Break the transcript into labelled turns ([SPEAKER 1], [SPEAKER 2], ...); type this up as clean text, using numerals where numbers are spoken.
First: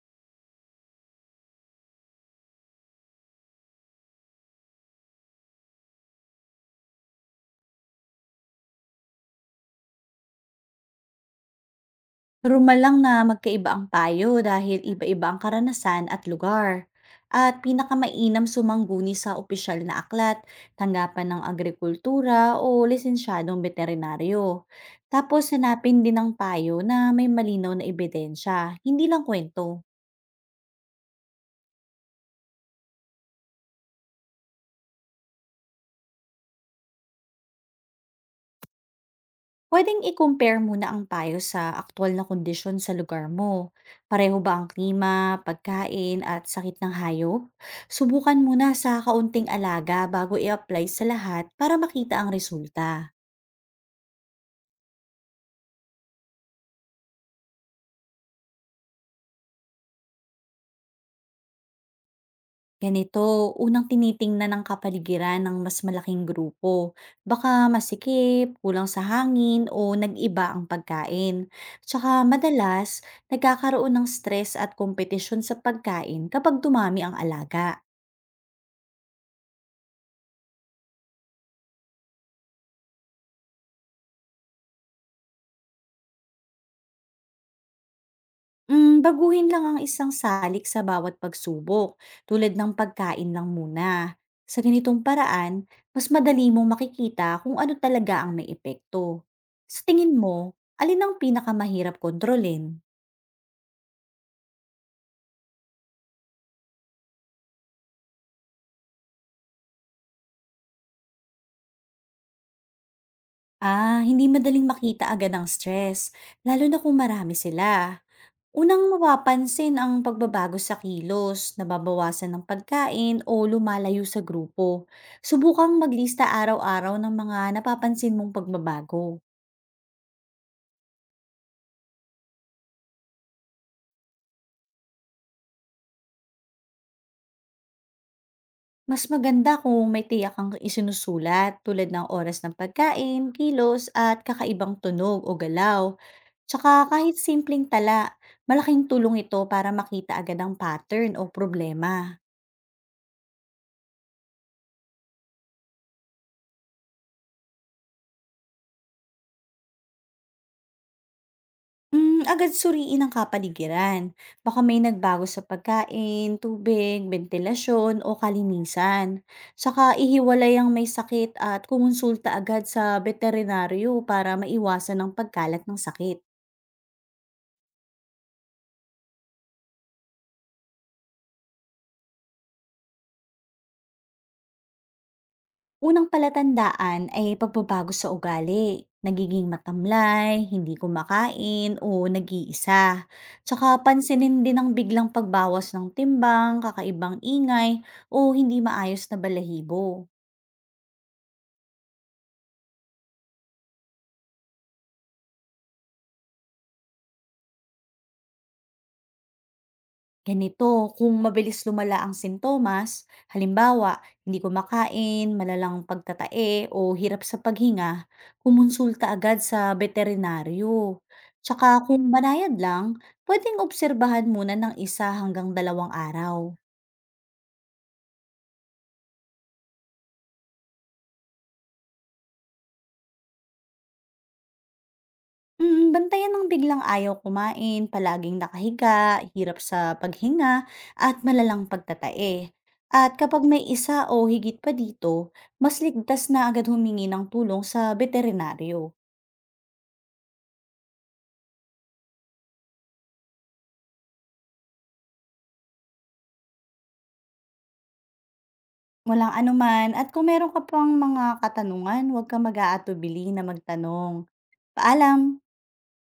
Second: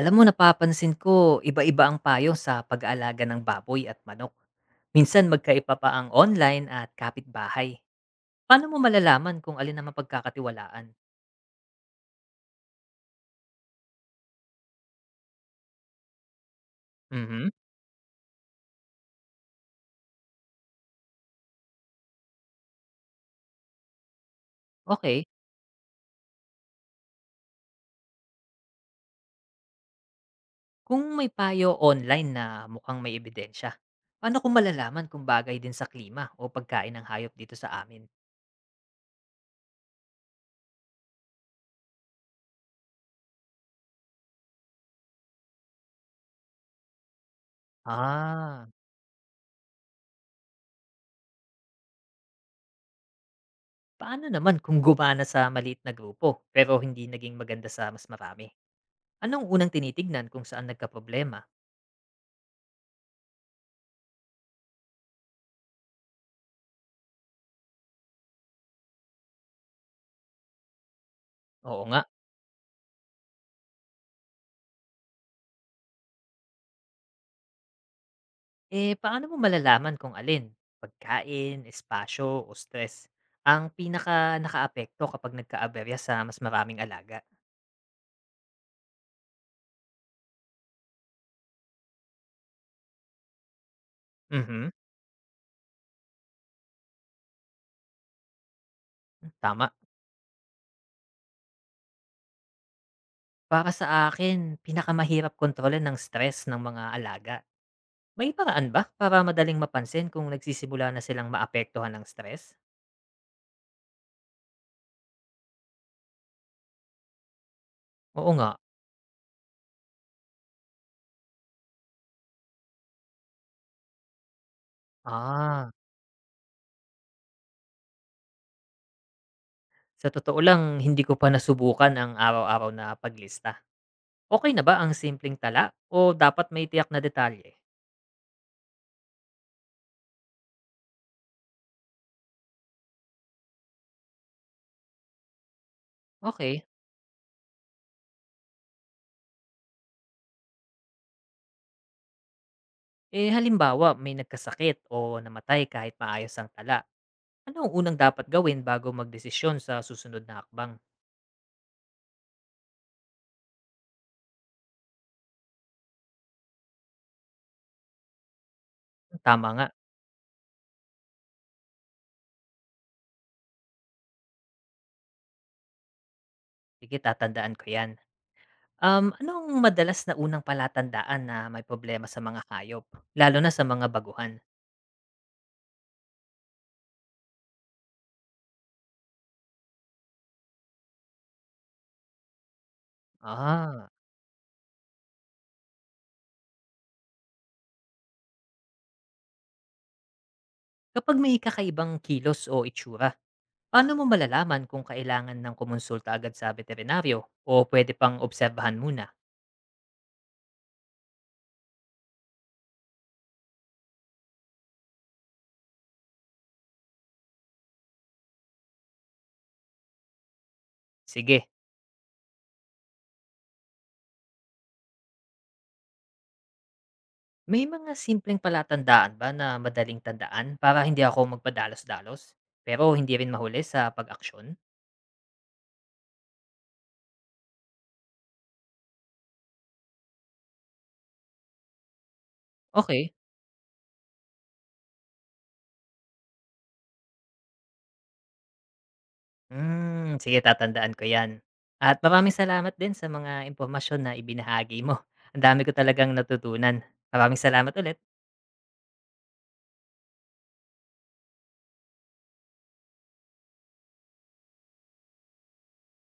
[SPEAKER 1] Alam mo napapansin ko, iba-iba ang payo sa pag-aalaga ng baboy at manok. Minsan magkaiba pa ang online at kapitbahay. Paano mo malalaman kung alin ang mapagkakatiwalaan?
[SPEAKER 2] Normal lang na magkaiba ang payo dahil iba-iba ang karanasan at lugar.
[SPEAKER 1] Mhm.
[SPEAKER 2] At pinakamainam sumangguni sa opisyal na aklat, tanggapan ng agrikultura o lisensyadong veterinaryo.
[SPEAKER 1] Okay.
[SPEAKER 2] Tapos hanapin din ang payo na may malinaw na ebidensya, hindi lang kwento.
[SPEAKER 1] Kung may payo online na mukhang may ebidensya, paano ko malalaman kung bagay din sa klima o pagkain ng hayop dito sa amin?
[SPEAKER 2] Puwedeng i-compare muna ang payo sa aktual na kondisyon sa lugar mo. Pareho ba ang klima, pagkain, at sakit ng hayop? Subukan muna
[SPEAKER 1] Ah,
[SPEAKER 2] sa kaunting alaga bago i-apply sa lahat para makita ang resulta.
[SPEAKER 1] paano naman kung gumana sa maliit na grupo pero hindi naging maganda sa mas marami? Anong unang tinitignan kung saan nagka-problema?
[SPEAKER 2] Ganito, unang tinitingnan ng kapaligiran ng mas malaking grupo. Baka masikip, kulang sa hangin, o nag-iba ang pagkain.
[SPEAKER 1] Oo nga.
[SPEAKER 2] Tsaka madalas, nagkakaroon ng stress at kompetisyon sa pagkain kapag dumami ang alaga.
[SPEAKER 1] Eh, paano mo malalaman kung alin, pagkain, espasyo o stress, ang pinaka-nakaapekto kapag nagkaaberya sa mas maraming alaga?
[SPEAKER 2] Hmm, baguhin lang ang isang salik sa bawat pagsubok, tulad ng pagkain lang muna. Sa
[SPEAKER 1] Mhm,
[SPEAKER 2] ganitong paraan, mas madali mong makikita kung ano talaga ang may epekto.
[SPEAKER 1] tama.
[SPEAKER 2] Sa tingin mo, alin ang pinakamahirap kontrolin?
[SPEAKER 1] Para sa akin, pinakamahirap kontrolin ng stress ng mga alaga. May paraan ba para madaling mapansin kung nagsisimula na silang maapektuhan ng stress?
[SPEAKER 2] Ah, hindi madaling makita agad ang stress, lalo na kung marami sila.
[SPEAKER 1] Oo nga.
[SPEAKER 2] Unang mapapansin ang pagbabago sa kilos, nababawasan ng pagkain o lumalayo sa grupo.
[SPEAKER 1] Ah,
[SPEAKER 2] Subukang maglista araw-araw ng mga napapansin mong pagbabago.
[SPEAKER 1] sa totoo lang, hindi ko pa nasubukan ang araw-araw na paglista. Okay na ba ang simpleng tala o dapat may tiyak na detalye?
[SPEAKER 2] Mas maganda kung may tiyak kang isinusulat tulad ng oras ng pagkain, kilos, at kakaibang tunog o galaw.
[SPEAKER 1] Okay.
[SPEAKER 2] Tsaka kahit simpleng tala, malaking tulong ito para makita agad ang pattern o problema.
[SPEAKER 1] Eh, halimbawa may nagkasakit o namatay kahit maayos ang tala. Ano ang unang dapat gawin bago magdesisyon sa susunod na hakbang?
[SPEAKER 2] Mm, agad suriin ang kapaligiran. Baka may nagbago sa pagkain, tubig, ventilasyon o kalinisan.
[SPEAKER 1] Tama nga.
[SPEAKER 2] Tsaka ihiwalay ang may sakit at kumonsulta agad sa veterinaryo para maiwasan ang pagkalat ng sakit.
[SPEAKER 1] Sige, tatandaan ko yan. Anong madalas na unang palatandaan na may problema sa mga hayop? Lalo na sa mga baguhan.
[SPEAKER 2] Unang palatandaan ay pagbabago sa ugali. Nagiging matamlay, hindi kumakain, o nag-iisa. Tsaka
[SPEAKER 1] Ah,
[SPEAKER 2] pansinin din ang biglang pagbawas ng timbang, kakaibang ingay, o hindi maayos na balahibo.
[SPEAKER 1] kapag may kakaibang kilos o itsura, paano mo malalaman kung kailangan ng kumonsulta agad sa veterinaryo o pwede pang obserbahan muna?
[SPEAKER 2] Ganito, kung mabilis lumala ang sintomas, halimbawa, hindi kumakain, malalang pagtatae, o hirap sa paghinga, kumonsulta agad sa veterinaryo.
[SPEAKER 1] Sige,
[SPEAKER 2] Tsaka kung banayad lang, pwedeng obserbahan muna ng isa hanggang dalawang araw.
[SPEAKER 1] may mga simpleng palatandaan ba na madaling tandaan para hindi ako magpadalos-dalos, pero hindi rin mahuli sa pag-aksyon?
[SPEAKER 2] Mm, bantayan ng biglang ayaw kumain, palaging nakahiga, hirap sa paghinga, at malalang pagtatae. At
[SPEAKER 1] Okay.
[SPEAKER 2] kapag may isa o higit pa dito, mas ligtas na agad humingi ng tulong sa veterinaryo.
[SPEAKER 1] Hmm, sige tatandaan ko 'yan. At maraming salamat din sa mga impormasyon na ibinahagi mo. Ang dami ko talagang natutunan. Maraming salamat ulit.
[SPEAKER 2] Walang anuman at kung meron ka pang mga katanungan, huwag kang mag-aatubili na magtanong. Paalam!